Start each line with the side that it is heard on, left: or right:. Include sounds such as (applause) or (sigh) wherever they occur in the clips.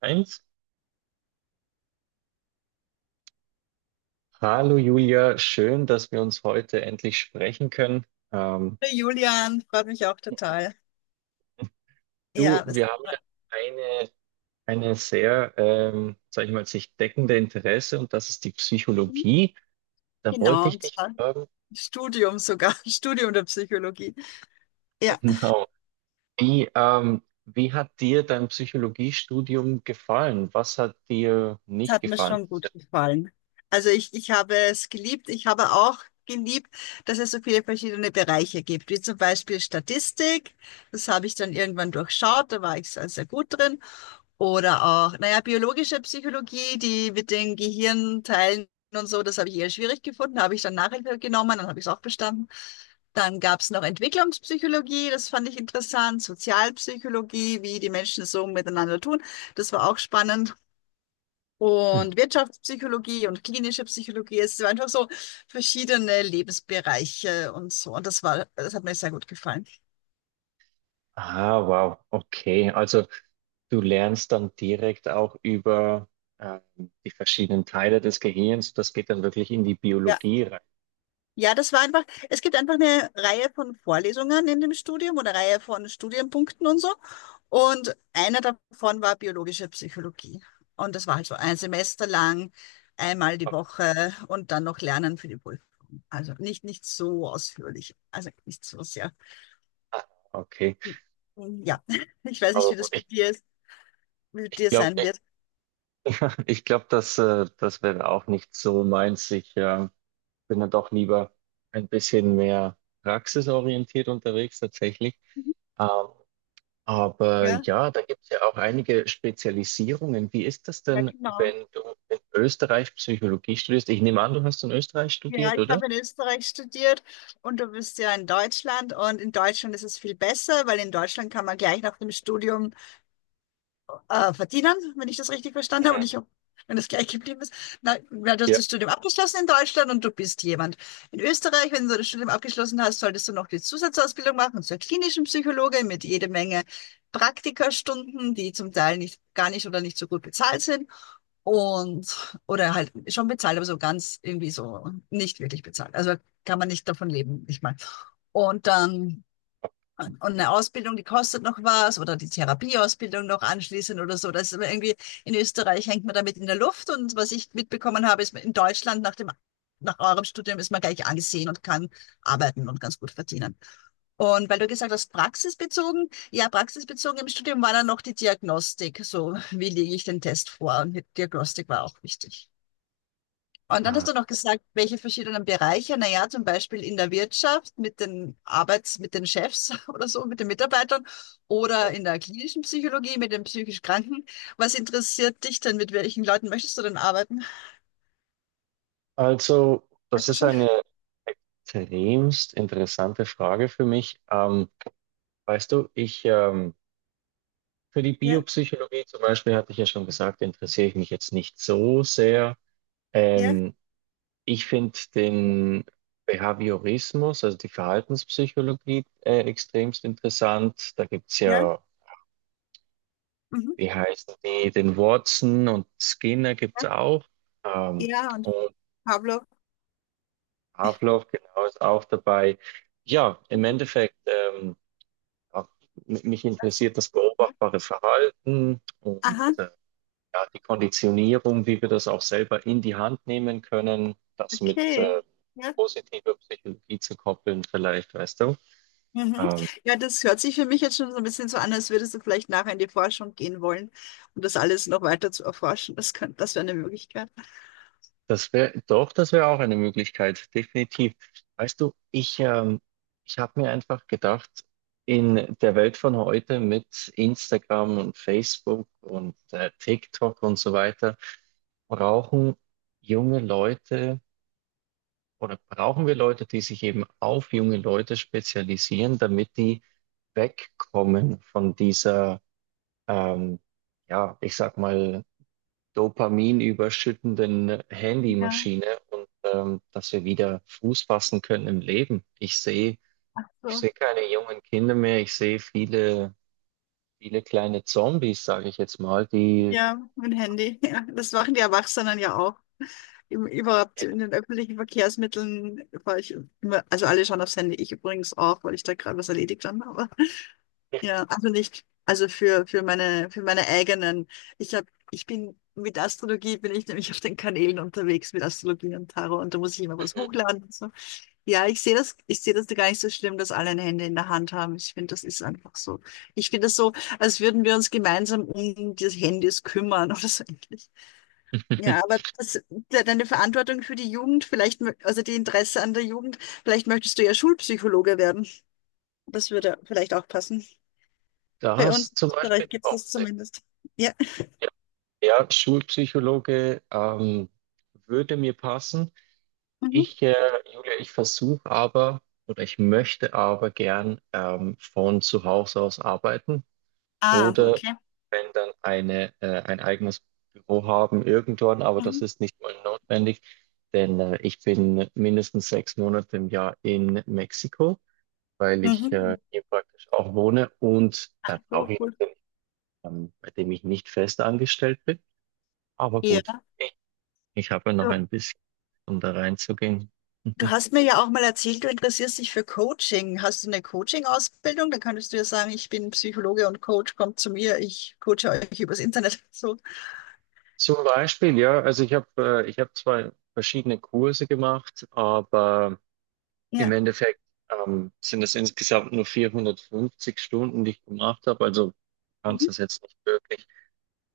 right: Eins. Hallo Julia, schön, dass wir uns heute endlich sprechen können. Ähm,
left: Hallo Julian, freut mich auch total.
right: Du,
left: Ja, das
right: wir haben ja
left: war,
right: eine, eine sehr, sag ich mal, sich deckende Interesse, und das ist die Psychologie. Da wollte
left: genau,
right: ich
left: und
right: dich
left: zwar
right: fragen,
left: Studium sogar, (laughs) Studium der Psychologie.
right: (laughs)
left: Ja,
right: genau, wie hat dir dein Psychologiestudium gefallen? Was hat dir
left: das
right: nicht
left: hat mir
right: gefallen?
left: schon gut gefallen. Also ich habe es geliebt. Ich habe auch geliebt, dass es so viele verschiedene Bereiche gibt, wie zum Beispiel Statistik. Das habe ich dann irgendwann durchschaut, da war ich sehr, sehr gut drin. Oder auch, naja, biologische Psychologie, die mit den Gehirnteilen und so, das habe ich eher schwierig gefunden, habe ich dann Nachhilfe genommen, dann habe ich es auch bestanden. Dann gab es noch Entwicklungspsychologie, das fand ich interessant, Sozialpsychologie, wie die Menschen so miteinander tun, das war auch spannend.
right: Mhm.
left: Und Wirtschaftspsychologie und klinische Psychologie, es waren einfach so verschiedene Lebensbereiche und so. Und das war, das hat mir sehr gut gefallen.
right: Ah, wow, okay. Also du lernst dann direkt auch über ähm, die verschiedenen Teile des Gehirns. Das geht dann wirklich in die
left: Ja.
right: Biologie rein.
left: Ja, das war einfach, es gibt einfach eine Reihe von Vorlesungen in dem Studium oder Reihe von Studienpunkten und so. Und einer davon war biologische Psychologie. Und das war halt so ein Semester lang, einmal die Woche und dann noch Lernen für die Prüfung. Also nicht so ausführlich, also nicht so sehr.
right: Ah, okay,
left: Ja, (laughs) ich weiß nicht,
right: aber
left: wie
right: gut,
left: das bei
right: ich,
left: dir ist, wie
right: ich
left: dir
right: glaube,
left: sein
right: ich,
left: wird.
right: ich glaub, das, äh, das wäre auch nicht so meins. Ich bin dann doch lieber ein bisschen mehr praxisorientiert unterwegs tatsächlich. Ähm, aber
left: Ja,
right: ja, da gibt es ja auch einige Spezialisierungen. Wie ist das
left: ja,
right: denn,
left: genau.
right: wenn du in Österreich Psychologie studierst? Ich nehme an, du hast in Österreich
left: Ja,
right: studiert,
left: ich
right: oder?
left: habe in Österreich studiert und du bist ja in Deutschland und in Deutschland ist es viel besser, weil in Deutschland kann man gleich nach dem Studium verdienen, wenn ich das richtig verstanden habe
right: Mhm.
left: und wenn das gleich geblieben ist. Na, na, du hast das Studium abgeschlossen in Deutschland und du bist jemand. In Österreich, wenn du das Studium abgeschlossen hast, solltest du noch die Zusatzausbildung machen zur klinischen Psychologe mit jede Menge Praktikastunden, die zum Teil nicht, gar nicht oder nicht so gut bezahlt sind. Und, oder halt schon bezahlt, aber so ganz irgendwie so nicht wirklich bezahlt. Also kann man nicht davon leben, nicht mal. Und dann, und eine Ausbildung, die kostet noch was, oder die Therapieausbildung noch anschließend oder so. Das ist aber irgendwie, in Österreich hängt man damit in der Luft. Und was ich mitbekommen habe, ist, in Deutschland nach eurem Studium ist man gleich angesehen und kann arbeiten und ganz gut verdienen. Und weil du gesagt hast, praxisbezogen, ja, praxisbezogen im Studium war dann noch die Diagnostik. So, wie lege ich den Test vor? Und die Diagnostik war auch wichtig. Und dann
right: Ja.
left: hast du noch gesagt, welche verschiedenen Bereiche, naja, zum Beispiel in der Wirtschaft mit den Chefs (laughs) oder so, mit den Mitarbeitern oder in der klinischen Psychologie mit den psychisch Kranken. Was interessiert dich denn? Mit welchen Leuten möchtest du denn arbeiten?
right: Also,
left: Hast
right: das
left: du
right: ist
left: schon?
right: eine extremst interessante Frage für mich. Weißt du, ich, für die
left: Ja,
right: Biopsychologie zum Beispiel hatte ich ja schon gesagt, interessiere ich mich jetzt nicht so sehr.
left: ja,
right: Ähm, Ich finde den Behaviorismus, also die Verhaltenspsychologie, extremst interessant. Da gibt es
left: ja,
right: ja,
left: mhm,
right: wie heißen die, den Watson, und Skinner gibt
left: ja,
right: es auch. Ähm,
left: ja, und
right: und
left: Pablo.
right: Haferloff, genau, ist auch dabei. Ja, im Endeffekt, ja, mich
left: das-
right: interessiert das
left: Ja.
right: beobachtbare Verhalten und
left: Aha,
right: ja, die Konditionierung, wie wir das auch selber in die Hand nehmen können, das mit
left: okay. Ja.
right: positiver Psychologie zu koppeln, vielleicht, weißt du.
left: Mhm.
right: Ähm,
left: Ja, das hört sich für mich jetzt schon so ein bisschen so an, als würdest du vielleicht nachher in die Forschung gehen wollen und das alles noch weiter zu erforschen. Das wäre eine Möglichkeit.
right: Das wäre, doch, das wäre auch eine Möglichkeit, definitiv. Weißt du, ich habe mir einfach gedacht, in der Welt von heute mit Instagram und Facebook und TikTok und so weiter, brauchen junge Leute, oder brauchen wir Leute, die sich eben auf junge Leute spezialisieren, damit die wegkommen von dieser, ähm, ja, ich sag mal, Dopamin überschüttenden
left: Ja,
right: Handymaschine, und dass wir wieder Fuß fassen können im Leben. Ich
left: so.
right: sehe keine jungen Kinder mehr, ich sehe viele, viele kleine Zombies, sage ich jetzt mal, die
left: Ja, mein Handy. (laughs) Ja, das machen die Erwachsenen ja auch. Überhaupt in den öffentlichen Verkehrsmitteln war ich immer, also alle schauen aufs Handy, ich übrigens auch, weil ich da gerade was erledigt habe. Aber (laughs) ja, also nicht, also für meine eigenen. Ich bin mit Astrologie bin ich nämlich auf den Kanälen unterwegs mit Astrologie und Tarot und da muss ich immer was hochladen. Ja, ich sehe das gar nicht so schlimm, dass alle ein Handy in der Hand haben. Ich finde, das ist einfach so. Ich finde das so, als würden wir uns gemeinsam um die Handys kümmern oder so ähnlich. Ja,
right: (laughs)
left: aber deine Verantwortung für die Jugend, vielleicht, also die Interesse an der Jugend, vielleicht möchtest du ja Schulpsychologe werden. Das würde vielleicht auch passen.
right: da
left: Bei
right: hast
left: uns
right: du
left: in
right: zum Beispiel
left: Österreich gibt es
right: auch
left: das
right: Sinn.
left: zumindest. Ja.
right: Ja, ja, Schulpsychologe würde mir passen.
left: Mhm.
right: Ich, äh, Julia, ich versuche aber, oder ich möchte aber gern von zu Hause aus arbeiten.
left: Ah,
right: Oder
left: okay.
right: wenn dann ein eigenes Büro haben irgendwann, aber
left: Mhm.
right: das ist nicht mal notwendig, denn ich bin mindestens 6 Monate im Jahr in Mexiko, weil ich
left: Mhm.
right: hier praktisch auch wohne, und da
left: So
right: brauche ich
left: cool.
right: natürlich, bei dem ich nicht fest angestellt bin. Aber gut,
left: Ja.
right: ich habe ja noch
left: So.
right: ein bisschen, um da reinzugehen.
left: Du
right: (laughs)
left: hast mir ja auch mal erzählt, du interessierst dich für Coaching. Hast du eine Coaching-Ausbildung? Da könntest du ja sagen, ich bin Psychologe und Coach, kommt zu mir, ich coache euch übers Internet. (laughs) So,
right: Zum Beispiel, ja, also ich habe 2 verschiedene Kurse gemacht, aber im
left: ja.
right: Endeffekt sind es insgesamt nur 450 Stunden, die ich gemacht habe. Also du kannst
left: Mhm.
right: das jetzt nicht wirklich,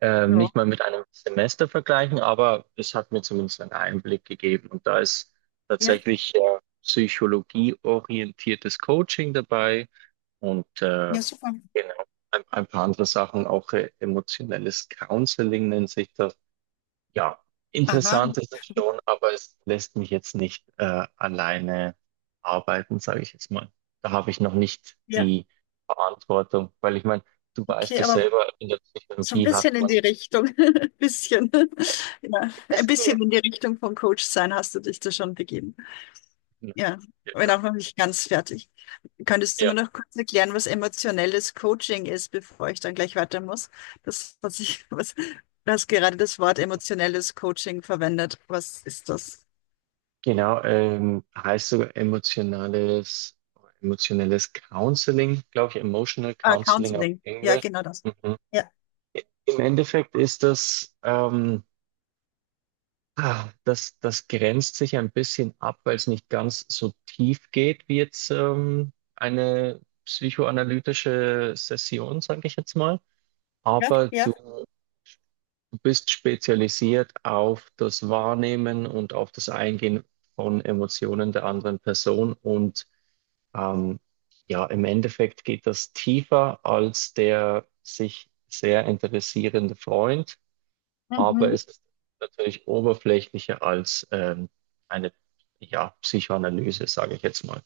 left: Ja,
right: nicht mal mit einem Semester vergleichen, aber es hat mir zumindest einen Einblick gegeben. Und da ist
left: ja,
right: tatsächlich psychologieorientiertes Coaching dabei und
left: ja, super.
right: genau, ein paar andere Sachen, auch emotionelles Counseling nennt sich das. Ja,
left: Aha,
right: interessant ist es schon, aber es lässt mich jetzt nicht alleine arbeiten, sage ich jetzt mal. Da habe ich noch nicht
left: ja,
right: die Verantwortung, weil ich meine, du weißt
left: okay,
right: es
left: aber
right: selber, in der
left: so ein
right: Psychologie
left: bisschen
right: hat
left: in
right: man,
left: die Richtung, (laughs) ein bisschen,
right: es,
left: ja, ein
right: es geht.
left: bisschen in die Richtung von Coach sein hast du dich da schon begeben.
right: Ja,
left: Ja, bin
right: genau.
left: auch noch nicht ganz fertig. Könntest du
right: Ja.
left: mir noch kurz erklären, was emotionelles Coaching ist, bevor ich dann gleich weiter muss? (laughs) Du hast gerade das Wort emotionelles Coaching verwendet. Was ist das?
right: Genau, heißt sogar emotionelles Counseling, glaube ich, Emotional
left: Ah,
right: Counseling auf
left: Counseling. Ja,
right: Englisch.
left: genau das.
right: Mhm.
left: Ja,
right: Im Endeffekt ist das, ah, das, das grenzt sich ein bisschen ab, weil es nicht ganz so tief geht wie jetzt eine psychoanalytische Session, sage ich jetzt mal.
left: ja,
right: Aber
left: ja.
right: du bist spezialisiert auf das Wahrnehmen und auf das Eingehen von Emotionen der anderen Person. Und ähm, ja, im Endeffekt geht das tiefer als der sich sehr interessierende Freund, aber
left: Mhm.
right: es ist natürlich oberflächlicher als eine ja, Psychoanalyse, sage ich jetzt mal.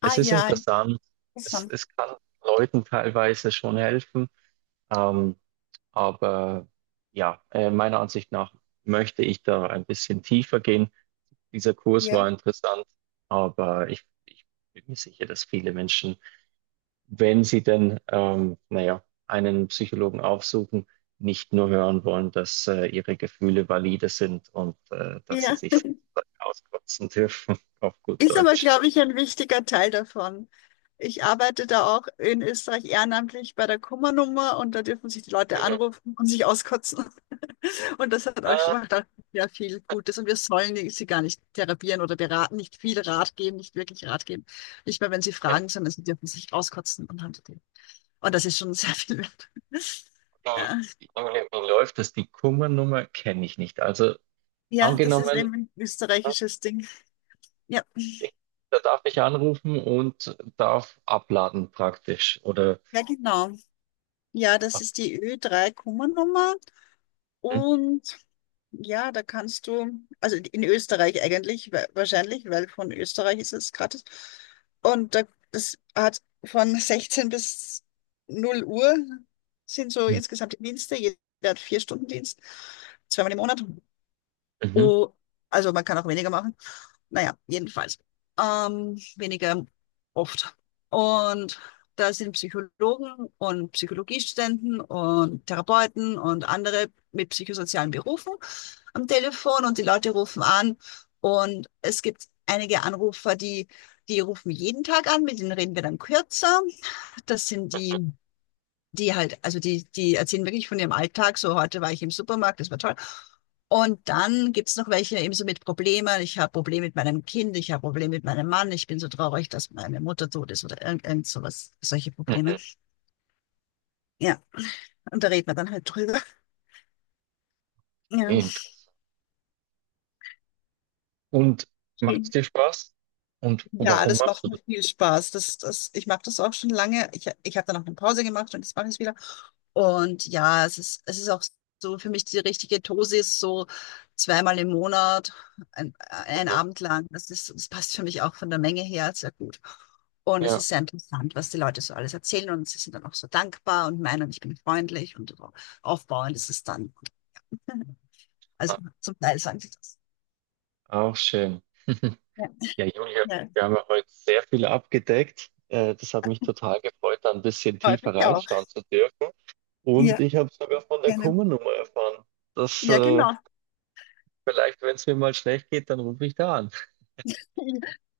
left: Ah,
right: Es ist
left: ja,
right: interessant, es,
left: interessant.
right: es kann Leuten teilweise schon helfen, ähm, aber ja, meiner Ansicht nach möchte ich da ein bisschen tiefer gehen. Dieser Kurs
left: Ja,
right: war interessant, aber ich bin mir sicher, dass viele Menschen, wenn sie denn, naja, einen Psychologen aufsuchen, nicht nur hören wollen, dass ihre Gefühle valide sind, und dass
left: ja.
right: sie sich sozusagen auskotzen dürfen, (laughs) auf gut
left: Ist aber,
right: Deutsch.
left: glaube ich, ein wichtiger Teil davon. Ich arbeite da auch in Österreich ehrenamtlich bei der Kummernummer und da dürfen sich die Leute
right: Mhm.
left: anrufen und sich auskotzen. Und das hat auch schon
right: Ah,
left: macht auch sehr viel Gutes. Und wir sollen sie gar nicht therapieren oder beraten, nicht viel Rat geben, nicht wirklich Rat geben. Nicht mehr, wenn sie
right: ja,
left: fragen, sondern sie dürfen sich auskotzen und haben die. Und das ist schon (laughs) sehr viel wert. (laughs) Ja,
right: wie, wie, wie läuft das? Die Kummernummer kenne ich nicht. Also
left: ja, das ist
right: angenommen,
left: eben ein österreichisches Ding. Ja,
right: da darf ich anrufen und darf abladen praktisch. Oder
left: ja, genau. Ja, das
right: ab-
left: ist die Ö3-Kummernummer.
right: Mhm.
left: Und ja, da kannst du, also in Österreich eigentlich, wahrscheinlich, weil von Österreich ist es gratis. Und da, das hat von 16 bis 0 Uhr sind so
right: Mhm.
left: insgesamt die Dienste. Jeder hat 4 Stunden Dienst, zweimal im Monat. Oh, also man kann auch weniger machen. Naja, jedenfalls. Weniger oft. Und da sind Psychologen und Psychologiestudenten und Therapeuten und andere mit psychosozialen Berufen am Telefon und die Leute rufen an. Und es gibt einige Anrufer, die, rufen jeden Tag an, mit denen reden wir dann kürzer. Das sind die die halt, also die, die erzählen wirklich von ihrem Alltag. So, heute war ich im Supermarkt, das war toll. Und dann gibt's noch welche eben so mit Problemen. Ich habe Probleme mit meinem Kind, ich habe Probleme mit meinem Mann, ich bin so traurig, dass meine Mutter tot ist oder irgend sowas, solche Probleme.
right: Mhm.
left: Ja, und da reden wir dann halt drüber.
right: Okay,
left: Ja,
right: interessant. Und macht es
left: okay.
right: dir Spaß? Und
left: Ja,
right: warum
left: das
right: machst
left: macht
right: du
left: mir viel Spaß. Ich mache das auch schon lange. Ich habe dann auch eine Pause gemacht und jetzt mache ich es wieder. Und ja, es ist auch so für mich die richtige Dosis, so zweimal im Monat, ein
right: Mhm.
left: Abend lang. Das passt für mich auch von der Menge her sehr gut. Und es
right: Ja,
left: ist sehr interessant, was die Leute so alles erzählen und sie sind dann auch so dankbar und meinen, ich bin freundlich und so aufbauend ist es dann. (laughs) Also zum Teil sagen sie das.
right: auch schön. (laughs)
left: Ja,
right: Ja, Julia,
left: ja,
right: wir haben ja heute sehr viel abgedeckt. Das hat mich total gefreut, da ein bisschen
left: freut mich
right: tiefer
left: auch.
right: reinschauen zu dürfen. Und
left: Ja,
right: ich habe sogar von der
left: gerne.
right: Kummernummer erfahren. Das,
left: Ja, genau.
right: vielleicht, wenn es mir mal schlecht geht, dann rufe ich da an.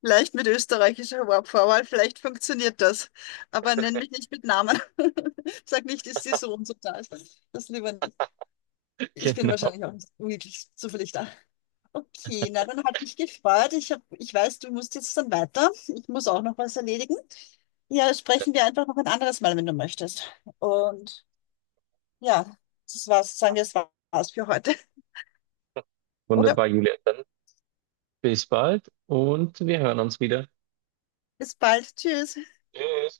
left: Vielleicht mit österreichischer Vorwahl, vielleicht funktioniert das. Aber nenn mich nicht mit Namen. (laughs) Sag nicht, ist die so und so da. Das lieber nicht.
right: (laughs)
left: Ich bin
right: Genau.
left: wahrscheinlich auch nicht wirklich zufällig da. Okay, na dann hat mich gefreut. Ich weiß, du musst jetzt dann weiter. Ich muss auch noch was erledigen. Ja, sprechen wir einfach noch ein anderes Mal, wenn du möchtest. Und ja, das war's. Sagen wir, das war's für heute. Oder
right: Wunderbar, Julia. Dann bis bald, und wir hören uns wieder.
left: bis bald. Tschüss.
right: Tschüss.